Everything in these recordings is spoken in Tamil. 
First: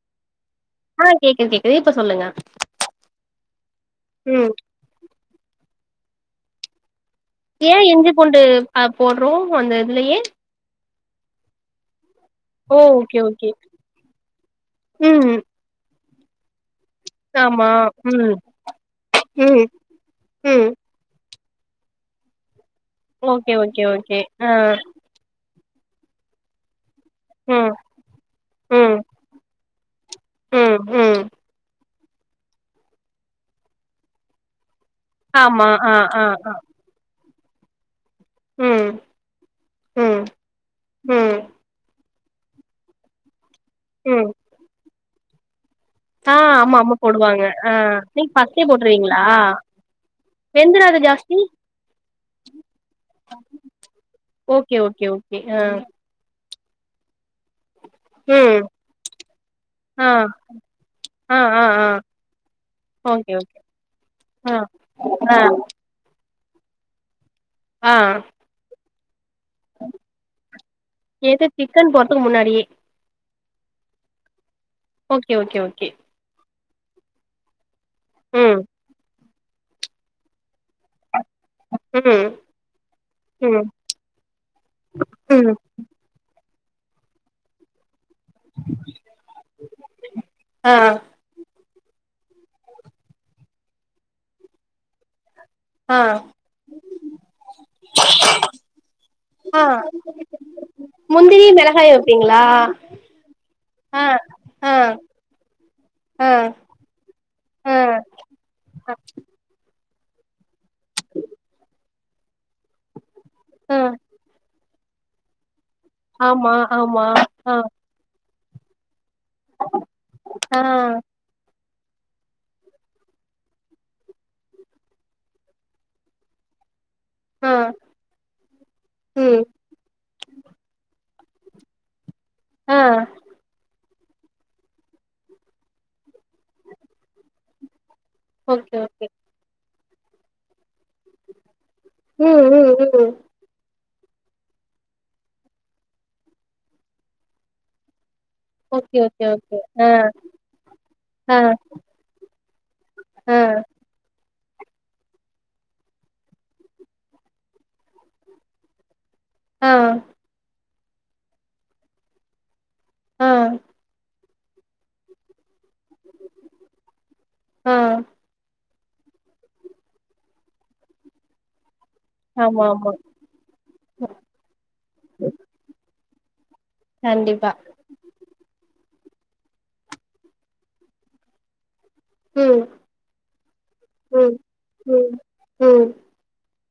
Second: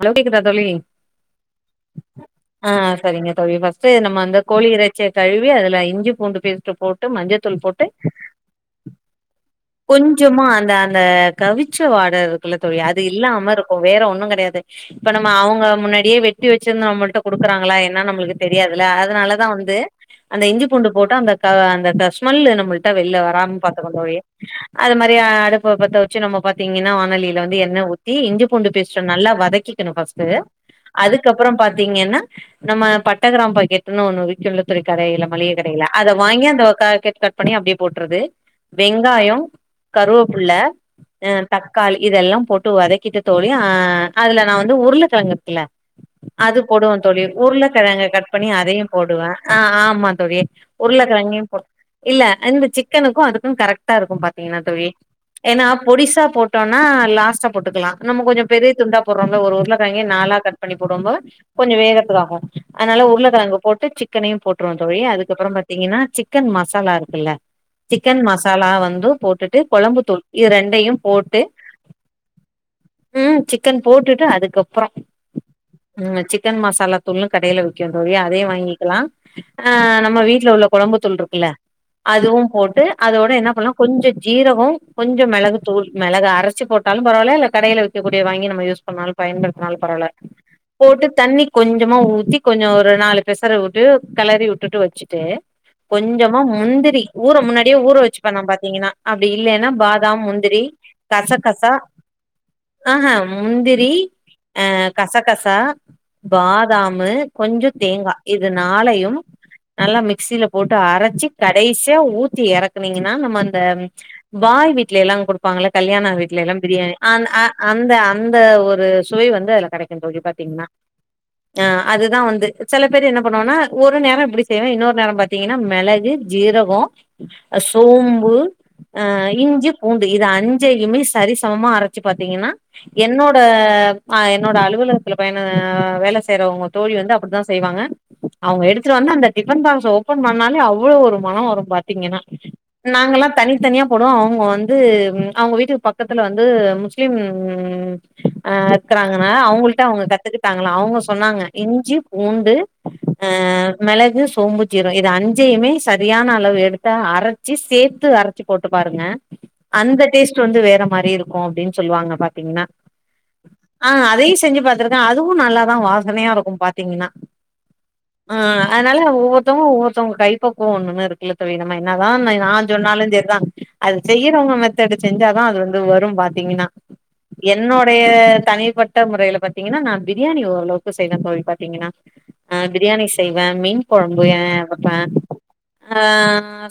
ஹலோ கேக்குதா தோழி ஆ கேக்குது கேக்குது இப்ப சொல்லுங்க ஆ சரிங்க தோழி ஃபஸ்ட்டு நம்ம அந்த ம் கோழி இறை ச்சிய கழுவி அதுல இஞ்சி பூண்டு பேஸ்ட்ட போட்டு மஞ்ச ஏ இஞ்சி பூண்டு அ போட்றோ அந்த இதுலயே மா அந்த அந்த கவிச்சி வாடை இருக்குல்ல தோழி ஓ அது ஓகே ஓகே இல்லாம இருக்கு வேற ஒன்னு கெடையாது, இப்ப நம்ம ம் அவங்க முன்னாடியே வெட்டி வெச்சிருந்து நம்மள்ட்ட ஆமா குடுக்குறாங்களா என்னனு ம் நம்மளுக்கு தெரியாதுல்ல அதனாலதா ம் வந்து அந்த இஞ்சி ம் பூண்டு போட்ட அந்த க அந்த அந்த ஸ்மெல்லு நம்மள்ட்ட வெளில ஓகே வராம ஓகே பாத்துக்கு தோழி ஓகே ஆ அது மா ரி அடுப்ப பத்த வச்சு நம்ம பாத்தீங்கனா வானலியில வந்து ம் எண்ண ஊத்தி இஞ்சு பூண்டு ம் பேஸ்ட்ட நல்லா வதக்கிக்கணு ஃபர்ஸ்ட் ம் ம் அதுக்கப் பறோ பாத்தீங்கனா நம்ம பட்ட கிராம்ப பாக்கெட் ஒண்ணு விக்கியுல்ல தோழி கடையில மளிகை ஆமா கடையில ஆ அத ஆ வாங்கி அந்த க கெட் கட் பண்ணி அப்டியே போட்டுறது ம் வெங்காயோ, ம் கருவேப்புல, ம் அ தக்காளி இதெல்லா போட்டு வதக்கிட்டு தோழி ஆ ம் அதுல நா வந்து உருளக்கெழங்கு இருக்குல்ல ஆ அது ஆமா ஆமா போடுவே தோழி, போடுவாங்க ஆ உருளைக்கெழங்க நீங்க கட் பண்ணி ஃபஸ்ட்டே அதையு போடுவே, ஆ ஆமா தோழி, வெந்துறாது ஜாஸ்தி உருளக்கெழங்கையு போட் இல்ல இந்த சிக்கனுக்கு அதுக்கு கரெக்டா இருக்கு பாத்தீங்கனா ஓகே தோழி ஓகே ஓகே ஆ ஏன்னா பொடிசா போட் ட்டோன்னா லாஸ்டா போட்டுக்கலா நம்ம கொஞ்சோ ம் பெரிய துண்டா போட்றோம்ல ஒரு உருளக்கெழங்கையே ஆ நாலா கட் பண்ணி போடுவோங்க ஆ ஆ கொஞ்ச ஆ வேகறத்துக்காகு அதனால ஓகே ஓகே உருளக்கெழங்கு போட்டு சிக்கனையும் ஆ போட்ருவோ தோழி, ஆ அதுக்கப்பறோ பாத்தீங்கனா சிக் கன் மசாலா இருக்குல்ல ஆ சிக்கன் மசாலா வந்து போட்டுட்டு கொழம்பு தூள் இது ரெண்டையு போட்டு எது சிக்கன் போட்றதுக்கு முன்னாடியே ம் சிக்கன் போட்டுட்டு அதுக்கப்பறோ ஓகே, ஓகே, ஓகே. நம்ம சிக்கன் மசாலா தூளுனு கடையில விக்கிம் தோழி அதயே ம் வாங்கிக்கலா ஆ நம்ம வீட்ல உள்ள கொழம்பு தூள் இருக்குல்ல ம் அதுவு போட்டு அதோட என்ன ம் பண்ணலா கொஞ்சோ ஜீரகோ கொஞ்சோ ம் மெளகு தூள் மெளக அரைச்சு போட்டாலு பரவாயில்ல இல்ல கடையில வி க்க கூடிய வாங்கி நம்ம யூஸ் பண்ணாலும் பயன்படுத்தினாலு பரவால்ல ஆ போட்டு தண்ணி கொஞ்சமா ஊத்தி கொஞ்சோ ஒரு நாலு பெசறு விட்டு கெளறி வுட்டுட்டு வச்சுட்டு ஆ கொஞ்சமா முந்திரி ஊற முன்னாடியே ஊற வச்சுப்பே நா பாத்தீங்கனா அப்டி ஆ இல்லேனா பாதாம் முந்திரி முந்திரி கசகசா மெளகாயு வைப்பீங்களா ஆஹ முந்திரி அ கசகசா ஆ பாதாமு கொஞ்சோ ஆ அ. தேங்கா இது நாளையும் நல்லா மிக்சியில போட்டு அரைச்சி கடைசியா ஊத்தி எறக் கினிங்கனா நம்ம அந்த ஆ பாய் வீட்ல எல்லா குடுப்பாங்கல்ல கல்யாண வீட்ல ஆமா எல்லா பிரியாணி ஆமா அந் அ ஆ அந்த அந்த ஒரு சுவை வந்து அதுல கெடைக்கு தோழி ஆ பாத்தீங்னா ஆ அதுதா வந்து சில பேரு என்ன பண்ணுவாங்கனா ஒரு நேரோ இப்டி செய்வ இன்னொரு நேரோ பாத் தீங்கன்னா மெளகு ஜீரகோ ஆ அ சோம்பு அ ம் இஞ்சி பூண்டு இது அஞ்சையுமே சரி சமமா அரக் ஞ்சி பாத்தீங்கன்னா ஆ என்னோட ஆ என்னோட அலுவலகத்துல பையன வேல செய்யறவங்க தோழி வந்து அப்டித்தா செய்வாங்க அவங்க ஓகே எடுத்துட்டு ஓகே வந்து அந்த டிபன் பாக்ச ஓபன் பண்ணாலே அவ்ளோ ஒரு மனம் வரும் பாத் திங்கன்னா ம் ம் ம் நாங்கல்லா தனி தனியா போடும் அவங்க வந்து அவங்க வீட்டுக்கு பக்கத்துல வந்து முஸ்லீம் ம் ம் அ ஓகே ஓகே க்கறாங்கனால ஓகே அவங்கள்ட்ட ஆ அவங்க கத்துக்கிட்டாங்களா அவுங்க ஆ சொன்னாங்க இஞ்சி பூண்டு அ ஆ மெளகு சோம்பு ஜீரோ இது அஞ்சயுமே சரியான அளவு எடுத்து அரைச்சு சேத்து அர ச்சி போட்டு பாருங்க ஆ அந்த டேஸ்ட் வந்து வேற மாரி இருக்கும் அப்டின் சொல்வாங்க பாத்தீங்கன்னா ஆ ஆ அதயு செஞ்சு பாத்திருக்கேன் அதுவும் நல்லா ஆன வாசனையா இருக்கும் பாத்தீங்கன்னா ஆ ஆ ஆ அதனால ஒவ்வொத்தவங்க ஒவ்வொத்தவங்க கைப்பக்கும் ஒன்னு ஒன்னு இருக்கு இல்ல தோழி நம்ம என்னதான் ஆமா நான் ஆமா சொன்னாலும் செறிதான் அது ம். செய்யறவங்க மெத்தடு செஞ்சாதான் அது வந்து வரும் பாத்தீங்கன்னா கண்டிப்பா என்னோடடைய தனிப்பட்ட முறையில பாத்தீங்கன்னா நா பிரியாணி ஓரளவுக்கு செய்வேன் தோழி பாத்தீங்கன்னா ஆ ம் பிரியாணி செய்வேன் மீன் கொழம்பு ம் ஏன் வப்ப ம் ம் அ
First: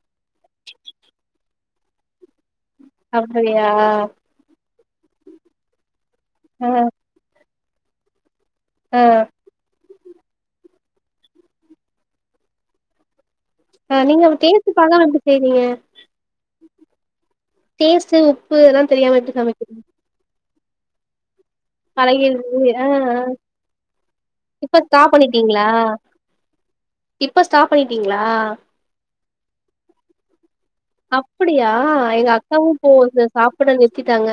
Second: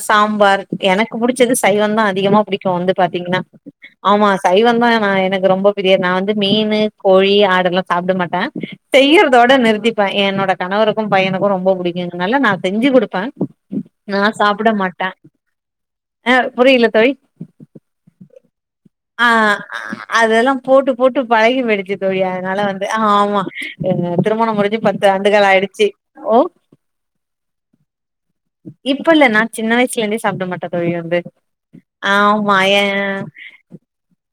சாம்பார் எனக்கு புடிச்சது சைவம் தான் அதிகமா புடிக் இப்போ வந்து பாத்தீங்கன்னா அப்படியா ஆமா சைவம் தான்எனக்கு ரொம்ப பிரியர் நா வந்து ஆ மீனு கோழி ஆடுலாம் சாப்ட மாட்டேன் ஆ செய்யறதோட நிறுதி ப என்னோட கணவருக்கும் பையனுக்கும் ரொம்ப புடிக்கும்னால நா செஞ்சு குடுப்பன் ஆ நீங்க டேஸ்ட் பாக்காம எப்டி செய்றீங்க அ புரியில தோழி டேஸ்ட்டு உப்பு இதலெல்லாம் தெரியும் ஆ அதெல்லாம் போட்டு போட்டு பழகி போயிடுச் சி தோழி அதனால வந்து ஆ ஆமா திருமணம் இப்ப முடிஞ்சு பத்து ஸ்டாப் ஆண்டுகள் பண்ணிட்டீங்களா ஆயிடுச்சு ஓ இப்ப ஸ்டாப் பண்ணிட்டீங்களா இப்ப இல்ல நா ஜின்ன வயசுல இருந்தே சாப்ட மாட்ட அப்படியா எங்க அக்காவும் போது சாப்பட நிறுத்திட்டாங்க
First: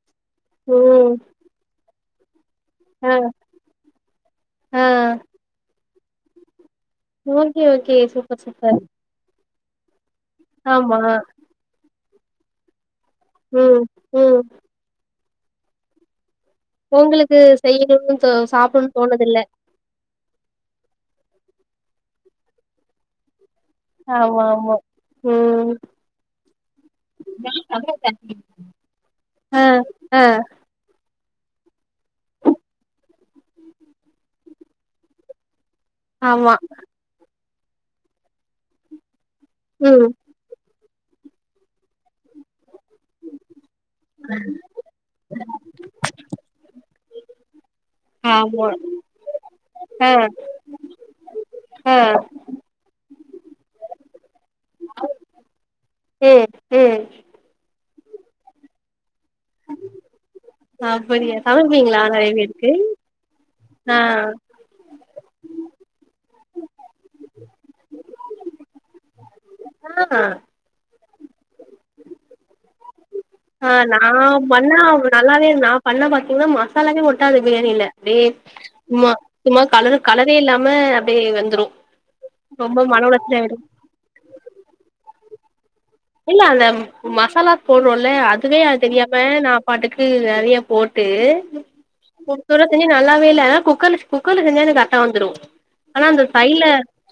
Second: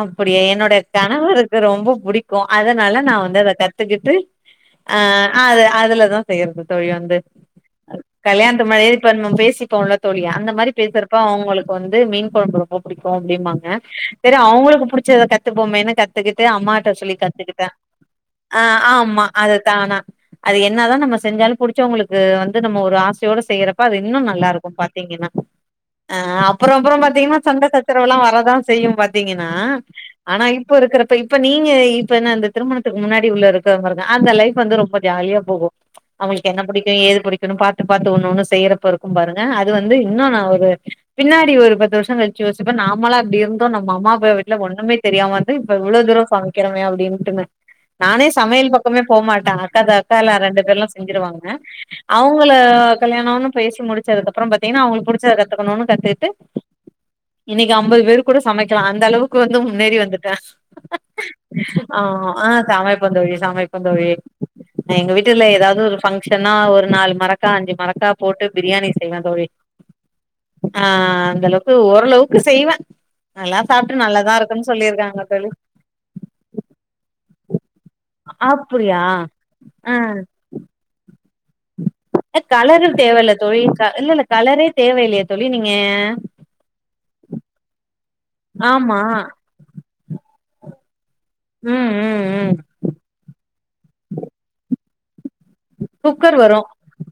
அப்புடி என்னோட ம் கணவருக்கு ரொம்ப புடிக்கும் அதனால ஆ நா வந்து அத கத்துக்கிட்டு ஆ அ அது அதுலதான் செய்றது தோழி வந்து ஓகே ஓகே சூப்பர் கல்யாணத்து சூப்பர் முன்னாடியே பண்ணோம் பேசிப்போம்ல தோழி அந்த மாரி ஆமா பேசுறப்ப அவங்களுக்கு வந்து மீன் கொழம்பு ரொம்ப மடிக்கும் அப்டிபாங்க ம் சேரி ம் அவங்களுக்கு புடிச்சத கத்துப்போமேன்னு கத்துக்கிட்டு அம்மா ட்ட சொல்லி உங்களுக்கு கத்துக்கிட்டேன் செய்யணும்னு தோ ஆ சாப்பிடணும்னு ஆமா தோணதில்ல அது தானா அது என்ன தான் நம்ம செஞ்சாலும் புடிச்சவங்களுக்கு வந்து நம்ம ஒரு ஆசையோட செய்ற ப அது இன்னும் ஆமா நல்லா ஆமா இருக்கும் பாத்தீங்கன்னா ம் அ அப்பறோ அப்பறோ பாத்தீங்கன்னா சண்டச்சரவ எல்லாம் வரதான் செய்யும் பாத் ஏன்னா ஆ ஆ ஆனா இப்ப இருக்கறப்ப இப்ப நீங்க இ இப்ப என்ன அந்த திருமணத்துக்கு முன்னாடி உள்ள இருக்க மாருங்க அந்த லைஃப் வந்து ரொம்ப ஜாலியா போகு அவுங்களுக்கு ஆமா என்ன புடிக்கு ஏது புடிக்குனு பாத்து பாத்து ஒன்னென்னு செய்யறப்ப இருக் கும் பாருங்க அது வந்து ம் இன்னு நா ஒரு பின்னாடி ஒரு பத்து வருஷோ கழிச்சு யோச்சப்ப நாமாளா அப்டி இருந்தோ நம் அம்மாப்பா வீட்ல ஒன்னுமே தெரியாம வந்து இப்ப இவ்ளோ தூரோ சமைக்கறமே அப்டின்டுன நானே ஆமா சமையல் பக்கமே போ மாட்ட அக்கா தா ஆ அக்கா எல்லா ரெண்டு பேருல செஞ்சிருவாங்க ஆ அவு உங்கள கல்யாணோன்னு பேசி முடிச்சதுக்கப்புறோ பாத்தீங்ன்னா அவுங்களுக்கு புடிச்சத கத்துக்கணுனு கத்துக்கிட்டு ம் ம் இன்னைக்கு அம்பது பேருக் கூட சமைக்கலா அந்த அளவுக்கு வந்து முன்னேறி வந்துட்ட அப்படியா சமைப்பீங்களா ஆ நெறைய ஆ பேருக்கு சமைப்பந்தோழி ஆ சமைப்பந்தோழி நா எங்க வீட்டுல எதாவ்து ஒரு ஃபங்க்ஷனா ஒரு நாலு மரக்கா அஞ்சு மரக்கா போட்டு பிரியாணி செய்வே தோழி ஆ ஆ அந்தளவுக்கு ஓரளவுக்கு செய்வே நல்லா ஆ நா சாப்ட்டு நல்லாதா இருக்குன்னு பண்ணா சொல்லியிருக்காங்க நல்லாவே தோழி இல்ல நா பண்ண பாத்தீங்கன்னா மசாலாவே ஒட்டாது பிரியாணியில அப்டியே அப்டியா சும்மா சும்மா ஆ கலரு கலரே இல்லாம அப்டியே வந்துரு கலரு தேவ இல்ல தோழி க இல்லல்ல கலரே தேவ இல்லையே தோழி நீங்க இல்ல அந்த மசாலா போட்றோல அதுவே அது ஆமா தெரியாம நா பாட்டுக்கு நெறைய போட்டு ம் ம் ம் சோறா செஞ்சு நல்லாவே இல்ல ஆனா குக்கர் குக்கர்ல செஞ்சா எனக்கு கர்ட்டா வந்துரு ஆனா இந்த குக்கர் வரு ஃபைல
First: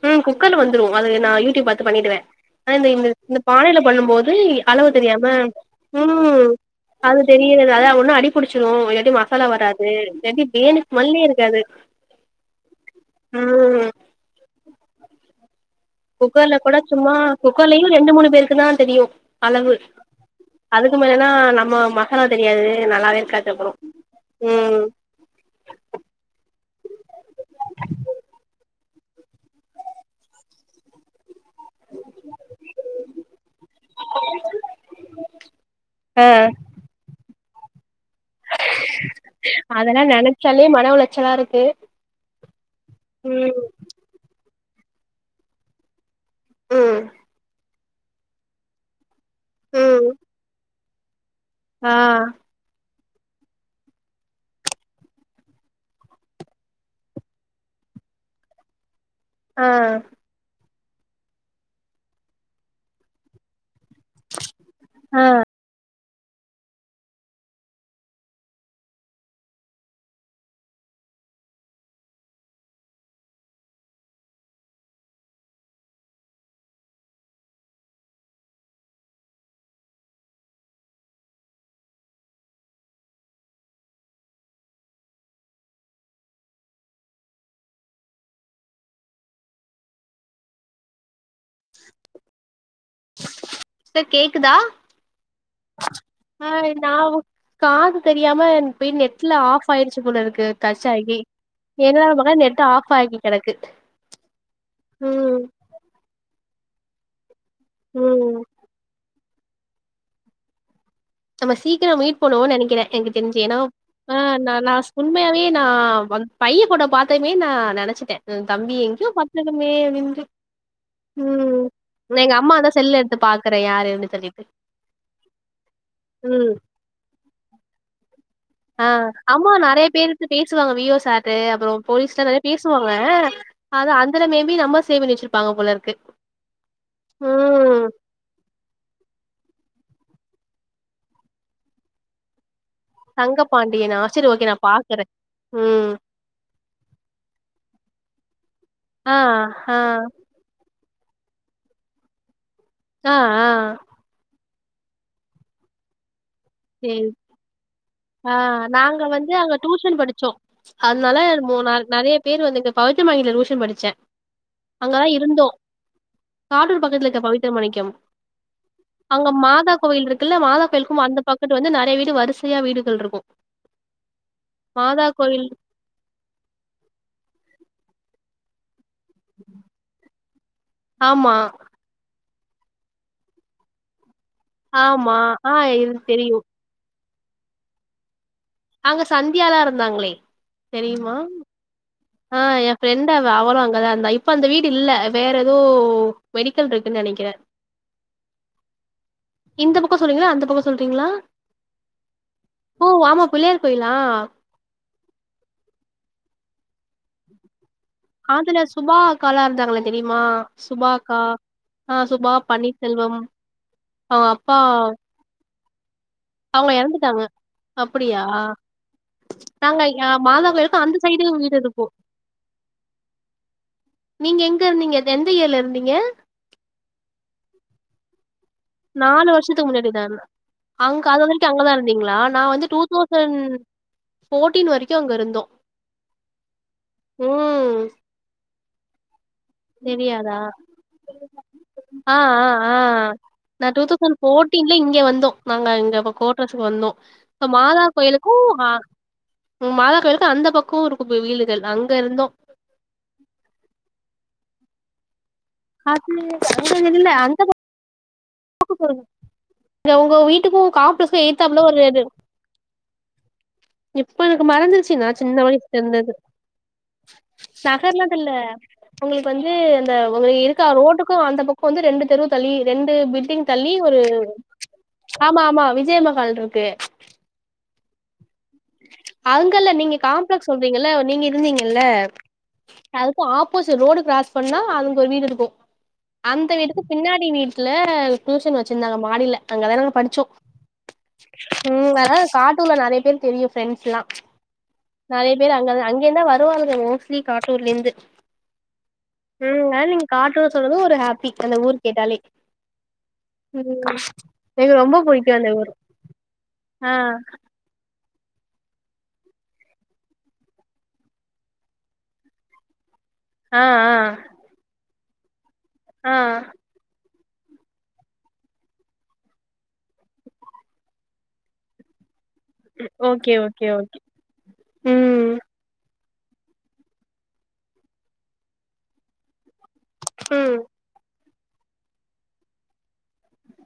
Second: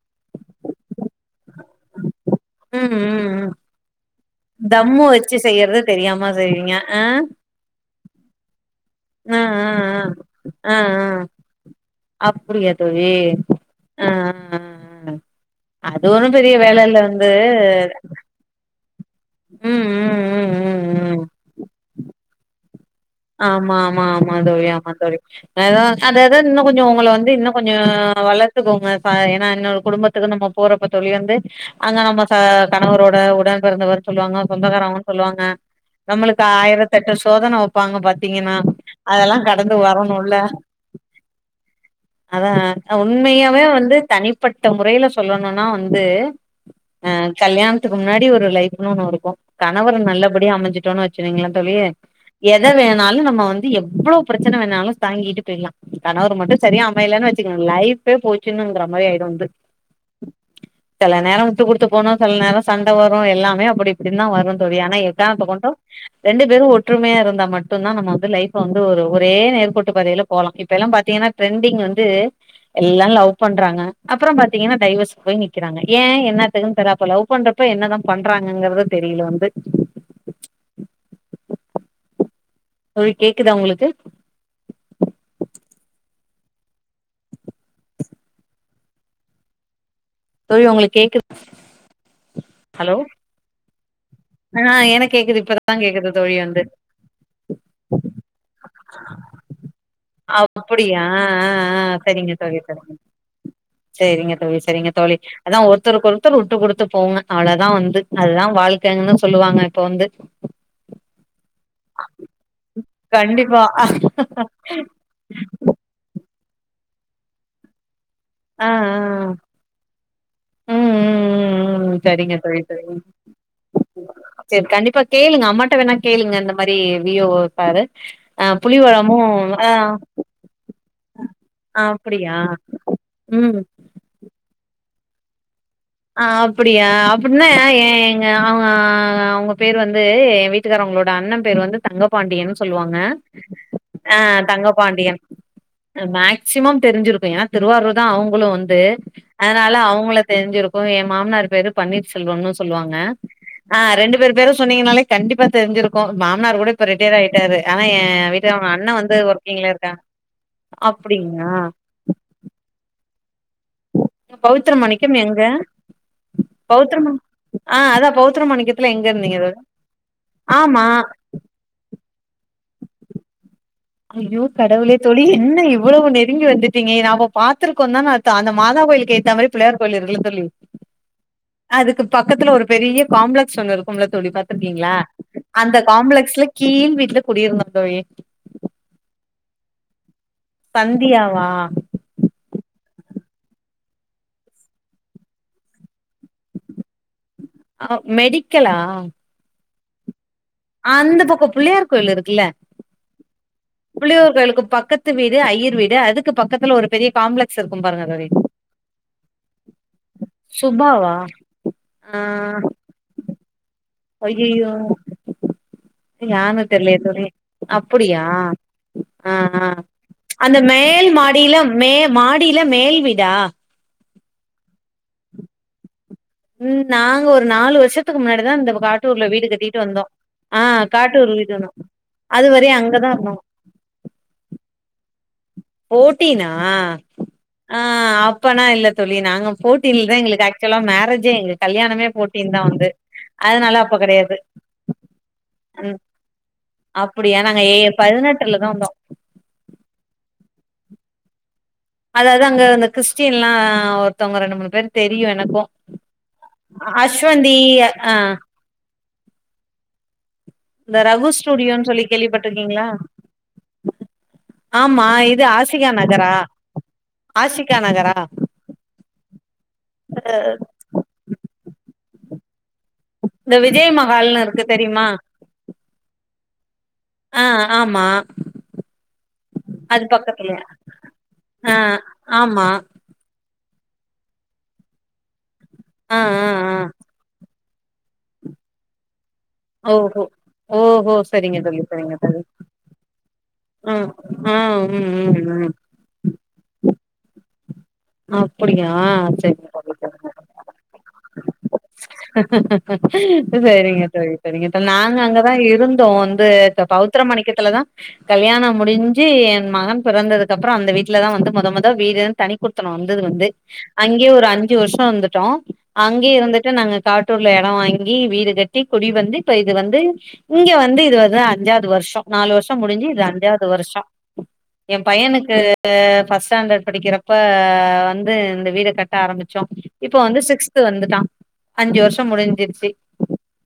ம் குக்கர்ல வந்துரு அது நா யூடியூப் பாத்து பண்ணிடுவே ஆனா இந்த ம் இந்து ம் இந்த ம் பானைல பண்ணும் போது அளவு தம்மு தெரியாம வச்சு செய்யறது தெரியாம ம் செய்வீங்க ஆ அது தெ ரியாது அதா ஒன்னு அடி புடிச்சிரு இல்லாட்டி ஆ மசாலா ஆ வராது இல்லாட்டி பிரியாணி ஸ்மெல்லே இருக்காது அப்படியா தோழி ம் ஆ ஆ ஆ ஆ அது ஒன்னு பெரிய குக்கர்ல கூட வேல இல்ல சும்மா வந்து குக்கர்லையு ரெண்டு மூணு பேருக்கு தா தெரியு அளவு ம் ம் ம் ம் அதுக்கு ம் மேலன்னா நம்ம மசாலா தெரியாது நல்லாவே இருக்காது அப்புறோ ஆமா ஆமா ஆமா தோழி ம் ஆமா தோழி அதா அதாதா இன்னு கொஞ்சோ உங்கள வந்து இன்னு கொஞ்சோ வள த்துக்கோங்க ப ஏனா இன்னொரு குடும்பத்துக்கு நம்ம போறப்ப தோழி வந்து அங்க நம்ம ச கணவரோட உடன் பிறந்தவர் சொல்லுவாங்க சொந்தகாரவங்கன் சொல்லுவாங்க நம்மளுக்கு ஆயிரத்தெட்டு சோதன வெப்பாங்க பாத்தீங்கன்னா அதல்லா கடந்து அதெல்லா வரணுல நெனச்சாலே மன உளைச்சலா இருக்கு அதா அ உண்மையாவே ம் வந்து தனிப்பட்ட முறைல சொல்லணுனா வந்து ம் ஆ கல்யாணத்துக்கு முன்னாடி ஒரு லைஃப்ன் ஒண்ணு இருக்கு கணவர் ம் நல்லபடியா அமஞ்சுட்டோன் வெ ச்சுறிங்ளந்தோழி ஆ எத வேணாலு நம்ம வந்து எவ்ளோ ப்ரெச்சன வேணாலு தாங்கிட்டு போய்ர்லா கணவர் மட்டு செரியா அமையலன் வெச்சுக்கோங் லைஃப்பே போச்சுன்னுங்கற மாறி ஆய்டு வந்து ஆ செல நேரோ விட்டு குடுத்து போனு செல் நேரோ சண்ட வரு எல்லாமே அப்பிடி இப்பகடின்தா வருந் தோழி ஆனா ஆ எக்காரணத்துக் கொண்டு ரெண்டு பேரு ஒற்றுமையா இரு ந்தா மட்டுந்தா நம்ம வந்து லைஃப் வந்து ஒரு ஒரே நேர்கோட்டு பாதைல போலா இப்ப எல்லா பாத்தீங்கன்னா ட்ரெண்டிங் வந்து எல்லா லவ் பண்றாங்க அப்புறோ பாத்தீங்கன்னா டைவஸ்க்கு போய் நிக்குறாங்க ஏ என்னாத்துக்குன்னு தெரா அப்போ லவ் பண்ற ப்ப என்ன தா பண்றாங்கங்கறது தெரில வந்து தோழி கேக்குதா உங்களுக்கு தோழி உங்களுக் கேக்கு ஹலோ சிஸ்டர் கேக்குதா ஆ எனக்கு கேக்குது இப்பதான் கேக்குது தோழி வந்து ஹாய் நா உ காது தெரியாம போய் நெட்ல ஆஃப் ஆயிருச்சு போல இருக்கு டச் அப்படியா ஆகி ஆ ஆ என்னடா பாக்குற நெட் ஆ ஃப் ஆகி கெடக்கு செரிங்க தோழி செரிங்க தோழி ம் அதா ஒருத்தருக்கொ ருத்தர் உட்டு குடுத்து போங்க அவ்ளோதா வந்து அது ம் தா வாழ்க்கைங்கன்னு சொல்லுவாங்க இப்ப வந்து நம்ம சீக்கரோ மீட் பண்ணுவோன் நெனக்கிறே எனக்கு தெரிஞ்சு ஏனா ஆ நா லாஸ் உண்மையாவே நா வந் பைய ஃபோட்டா பாத்ததுமே நா நெனச்சுட்டே ம் ஆ தம்பி எங்க்யோ பாத்திருக்கோமோ அப்டின்டு ம் ம் எங்க சரிங்க அம்மா தோழி வந்தா சரிங்க செல் எட்த்து பாக்குறே யாருன்னு தெரிஞ்சுக்கிட்டு சரி கண்டிப்பா கேளுங்க அம்மாட்ட வேணா கேளுங்க இந்த மாரி வி ஓ ப்பாரு [inaudible] ஆ அம்மா நெறைய பேருட்ட பேசுவாங்க வி ஓ சாரு அப்பறோ போலீஸ்லா அப்படியா நெறைய பேசுவாங்க ஆ ம் அதா அதுல மேபி நம்பர் சேவ் பண்ணி வச்சிருப்பாங்க போலருக்கு ஆ அப்டியா அப்டின்னா ஏ ஏ எ அவங் அவங்க பேரு வந்து எ வீட்டுக்காரவங்களோட அண்ண பேரு வந்து தங்கப்பாண்டியன்னு சொல்லுவாங்க தங்கபாண்டியனா? ஆ சரி ஓகே நான் பாக்குறேன். தங்கபாண்டியன் ம். அ மேக் சிமம் தெரிஞ்சிருக்கு ஏனா திருவாரூர்தா அவங்களு வந்து ஆ, அதனால ஆ, அவங்கள தெரிஞ்சிருக் கு எ மாமனார் பேரு பன்னீர் செல்வம்னு சொல்லுவாங்க ஆ ரெண்டு பேரு பேரு சொன்னீங்கனாலே கண்டிப்பா தெரிஞ்சுரு க்கு மாமனார் கூட இப்ப சரி. ரிட்டையர் ஆயிட்டாரு ஆனா எ ஆ வீட்டு அவெங் அண்ண நாங்க வந்து அங்க ஒர்க்கிங்ல டியூஷன் இருக்காங் படிச்சோ அதனால மு நாலு நெறைய பேரு வந்து இந்த பவித்த மணிலே டியூஷன் படிச்சே அங்க பவித்திர மணிக்கம் எங்க காடூர் பக்கத்துல பௌத்திரமா இருக்க பவித்திர ஆ மணிக்கம் அதா பௌத்திரமாணிக்கத்துல எங்க அங்க இருந்தீங்க தோழி மாதா கோவில் இருக்குல்ல மாதா ஆமா கோயிலுக்கும் அந்த பக்கட்டு வந்து நெறைய வீடு வரிசையா வீடுகள் இருக்கு ஐயோ கடவுளே மாதா தோழி கோயில் என்ன இவ்வளவு நெருங்கி வந்துட் டீங்க நாம்ப பாத்துருக்கோந்த நா அந்த மாதா கோயிலுக்கு ஏத்த மாரி பிள்ளையார் கோயில் இருக்குல்ல தோழி ஆமா அதுக்கு பக்கத்துல ஒரு பெரிய காம்ப்ளெக்ஸ் ஒன்னு இருக்கும்ல தோழி பாத்துருக்கீங்களா ஆமா ஆ அந்த இது தெரியு காம்ப்ளெக்ஸ்ல கீழ் வீட்ல குடி இருந்தோ தோழி அங்க சந்தியாலா இருந்தாங்களே தெரியுமா சந்தியாவா ஆ எ ஃப்ரெண்டா அவ அவளு அங்கதா இருந்தா இப்ப அந்த வீடு இல்ல வேற எதோ மெடிக்கல் இருக்குன்னு நெனைக்கிறே ஆ மெடிக்கலா இந்த பக்கொ சொல்றீங்ளா அந்த பக்கொ சொ அந்த பக்கோ புள்ளியார் கோயில் இருக்குல்ல ஓ ஆமா பிள்ளையார் கோயிலா புள்ளியார் கோயிலுக்கு பக்கத் து வீடு ஐயர் வீடு அதுக்கு பக்கத்துத்துல ஒரு பெரிய காம்ப்ளெக்ஸ் இருக்கும் பாருங்க தோழி அதுல சுபாக்காலா இருந்தாங்களே தெரியுமா சுபாவா சுபாக்கா ஆ சுபா பன்னி செல்வம் அவ அப்பா து யார்னு அவங்க தெர்லயே எறந்துட்டாங்க தோழி அப்படியா அப்டியா ஆ அ நாங்க ஆ மாதா அந்த கோயிலுக்கு மேல் சைடு மாடில வீடு இருக்கு மே மாடில மேல் வீடா நீங்க எங்க இருந்தீங்க எந் எந்த ஏர்ல இருந்தீங்க ம் நாங்க ஒரு நாலு வருஷத்துக்கு முன்னாடிதா இந்த பக் நாலு வருஷத்துக்கு முன்னாடிதான அங்க காட்டூர் அதுவரைக்கு வந்து வீடு அங்கதா இருந்தீங்களா நா அது வந்து வரையு டூ அங்கதா இருந்தோ தௌசண் ஃபோர்ட்டின் வரைக்கு அங்க இருந்தோ ஃபோர்ட்டினா ம் ஆ அப்பனா இல்ல தோழி நாங்க ஃபோட்டிலதா தெரியாதா எங்களுக்கு ஆக்சுவலா மேரேஜே எங்க கல்யாணமே ஆ ஆ ஃபோட்டின்தா ஆ வந்து நா அதனால டூ அப்ப தௌசண் கெடையாது ஃபோர்ட்டீன்ல இங்கே வந்தோ நாங்க ம் இங்க கோட்ரஸுக்கு வந்தோ அப்டியா ங்க நாங்க ஏ மாதா பதினெட்டுலதா வந்தோ ம் மாதாக்கோயிலுக்கு அந்த பக்கொ இருக்குப வீடுகள் அங் அதாவது அங்க அந்த கிறிஸ்டின்லா ஒருத்தவங்க ரெண்டு மூணு பேரு தெரியு எனக்கு அது அஸ்வந்தி அ ங்க ஒங்க வீட்டுக்கு இந்த காம்ப்ளெக்ஸ்க்கு ரகு எய்த்தாப்ல ஒரு ஸ்டுடியோன்னு இது சொல்லி கேள்விப்பட்டுருக்கீங்ளா இப்ப எனக்கு மறந்துருச்சு நா சின்ன வயிசுல ஆசிகா இருந்தது நகரா ஆஷிகா சகர்ல நகரா தல்ல. உங்குளுக்கு வந்து அந்த உங்க இருக்க ரோட்டுக்கு அந்த பக்கோ வந்து ரெண்டு தெருவு தள்ளி ரெண்டு பில்டிங் இந்த தள்ளி விஜய் ஒரு மஹால்னு இருக்கு தெரியுமா ஆமா ஆமா விஜய மஹால்ருக்கு. அ ஆமா. அங்க இல்ல நீங்க அது காம்ப்ளக்ஸ் பக்கத்துலயா சொல்றீங்கல்ல நீங்க ஆ இருந்தீங்கல்ல ஆமா அத க்கு ஆப்போசிட் ரோடு கிராஸ் பண்ணா அங்க ஒரு வீடு இருக்கு ஆ ஆ அந்த வீட்டு ஆ க்கு பின்னாடி வீட்ல டியூஷன் வெச்சிந்தாங்க மாடில அங்கதா ‌நாங்க ஓஹோ படிச்சோ ஓஹோ சரிங்க தோழி ம் அதா சரிங்க அது தோழி காட்டூர்ல நறைய பேர் [unintelligible] பிரெண்ட்ஸ்ல்லா ம் ஆ ம் நறைய ம் பேர் ம் அங்கதா அங்கிந்தா வருவாளுக மோஸ்ட்லி காட்டூர்லிந்து. அப்படியா செரி [inaudible] காட்டூர் சொன்னது ஒரு ஹேப்பி அந்த ஊருக் செரிங்க தோழி செரிங்க எனக்கு தோழி ரொம்ப நாங்க புடிக்கு அந்த அங்கதா ஊர் இருந்தோ வந்து த ஆ பவு த்துர மாணிக்கத்துலதா கல்யாணம் முடிஞ்சி என் மகன் பிறந்ததுக்குப்புறோ அந்த வீட்டுலதா வந்து மொதொ மொதொ வீடுன் தனி குடி த்தனோ வந்தது வந்து ஆ ஆ அங்கியே ஒரு அஞ்சு வருஷோ இந்துட்டோ ஆ அங்கியே இருந்துட் டு நாங்க காட்டூர்ல எடோ வாங்கி வீடு கட்டி குடி வந்து இப்ப இது வந்து இங்க வந்து இது வதா அஞ்சாவ்து வருஷோ நாலு வருஷோ முடிஞ்சி இது ஓகே அஞ்சாவது ஓகே ஓகே வருஷோ. எ ம் பையனுக்கு ஃபஸ்ட் ஸ்டாண்டடு படிக்கிறப்ப வந்து இந்த வீடு கட்ட ஆரம்பிச்சோ. இப்போ வந்து ம் சிக்ஸ்து வந்துட்டா அஞ்சு வர்ஷோ முடிஞ்சிருச்சி.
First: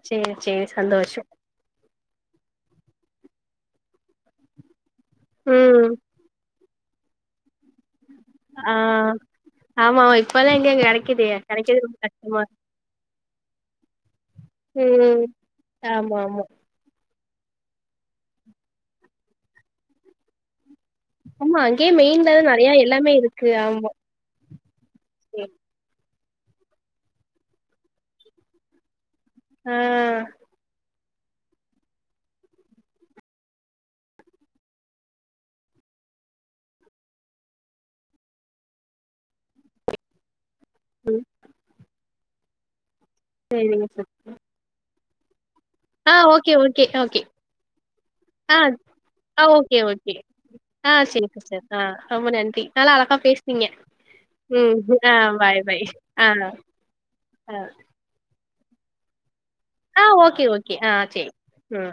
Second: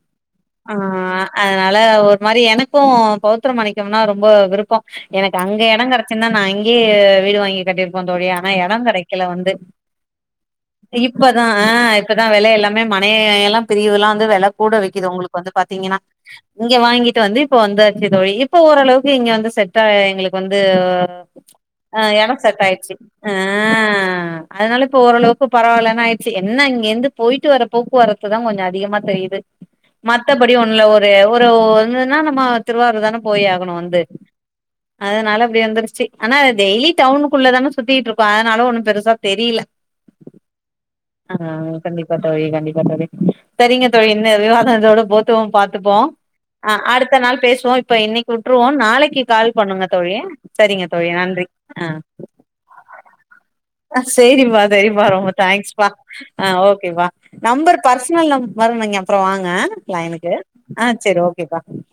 சேரி சேரி சந்தோஷோ. அதனால ஒரு மாரி எனக்கு பௌத்திரம் அன்னிக்கும்னா ரொம்பொ விருப்போ. எனக்கு அங்க எடோ ம் கெடைச்சிந்தா நா அங்கியே வீடு வாங்கி கட்டிருப்பே தோழி ஆ னா எடோ கெடைக்கல வந்து ஆமா இப்பல்லா எங்க கெடைக்குது இப்பதா அ கெடைக்கிறது ரொம்ப இப்பதா கஷ்டமா வெலை இருக்கு எல்லா மே மனை எல்லா பிரிவுல்லா வந்து வெல கூட விக்குது ம் உங்குளுக்கு வந்து பாத்தீங்கனா ஆமா ஆமா உ இங்க வாங்கிட்டு வந்து இப்ப வந்தாச்சு தோழி இப்ப ஓரளவுக்கு இங்க வந்து செட்டா எங்குளுக்கு வந்து ஆமா அங்கேயே அ அ மெயின்ல எனக் நெறைய செட்டாயிட்ச்சி எல்லாமே இருக்கு ஆமா அ அதனால இப்ப ஓரளவுக்கு சரி. பரவால்லன் ஆய்டுச்சி என்ன இங்கிந்து போயிட்டு வர போக்குவரத்துதா கொஞ்சோ அதிகமா தெரியிது. ஆ மத்தபடி ஒன்ல ஒரு ஒருவ் வந்துதுனா நம்ம திருவாரூர் தானே போய் ஆகணு வந்து. அதனால அப்பிடி வந்துருச்சி ஆனா அது டெய்லி டவுனுக்குள்ளதான சுத்திட்ருக்கோ அதனால ஒன்னு பெருசா தெரில. ஆ கண்டிப்பா தோழி கண்டிப்பா தோழி சேரிங்க செரிங்க சிஸ் தோழி இன்ன விவாதோ இதோட போ ட்டு பாத்துப்போ ஆ ஓகே அ ஓகே அடுத்த ஓகே நாள் பேசுவோ இப்ப இன்னிக்கி ஆ விட்டுருவோ நாளைக்கி ஆ கால் ஓகே பண்ணுங்க தோழி. ஓகே சரிங்க ஆ தோழி செரிங் நன்றி சிஸ்டர் ஆ ரொம்ப நன்றி நல்லா அழகா பேசுனீங்க. ஆ சேரிம்மா ம். செரிப்பா ஆ ரொம்ப பாய், தேங்க்ஸ் பாய். பா ஆ ஓகேப்பா. அ ஆ. நம்பர் பர்சனல் நம் பர் நீங்க அப்புறோ வாங்க ஆ லைனுக்கு ஓகே, ஓகே. ஆ செரி சரி. ஓகேப்பா. ம்.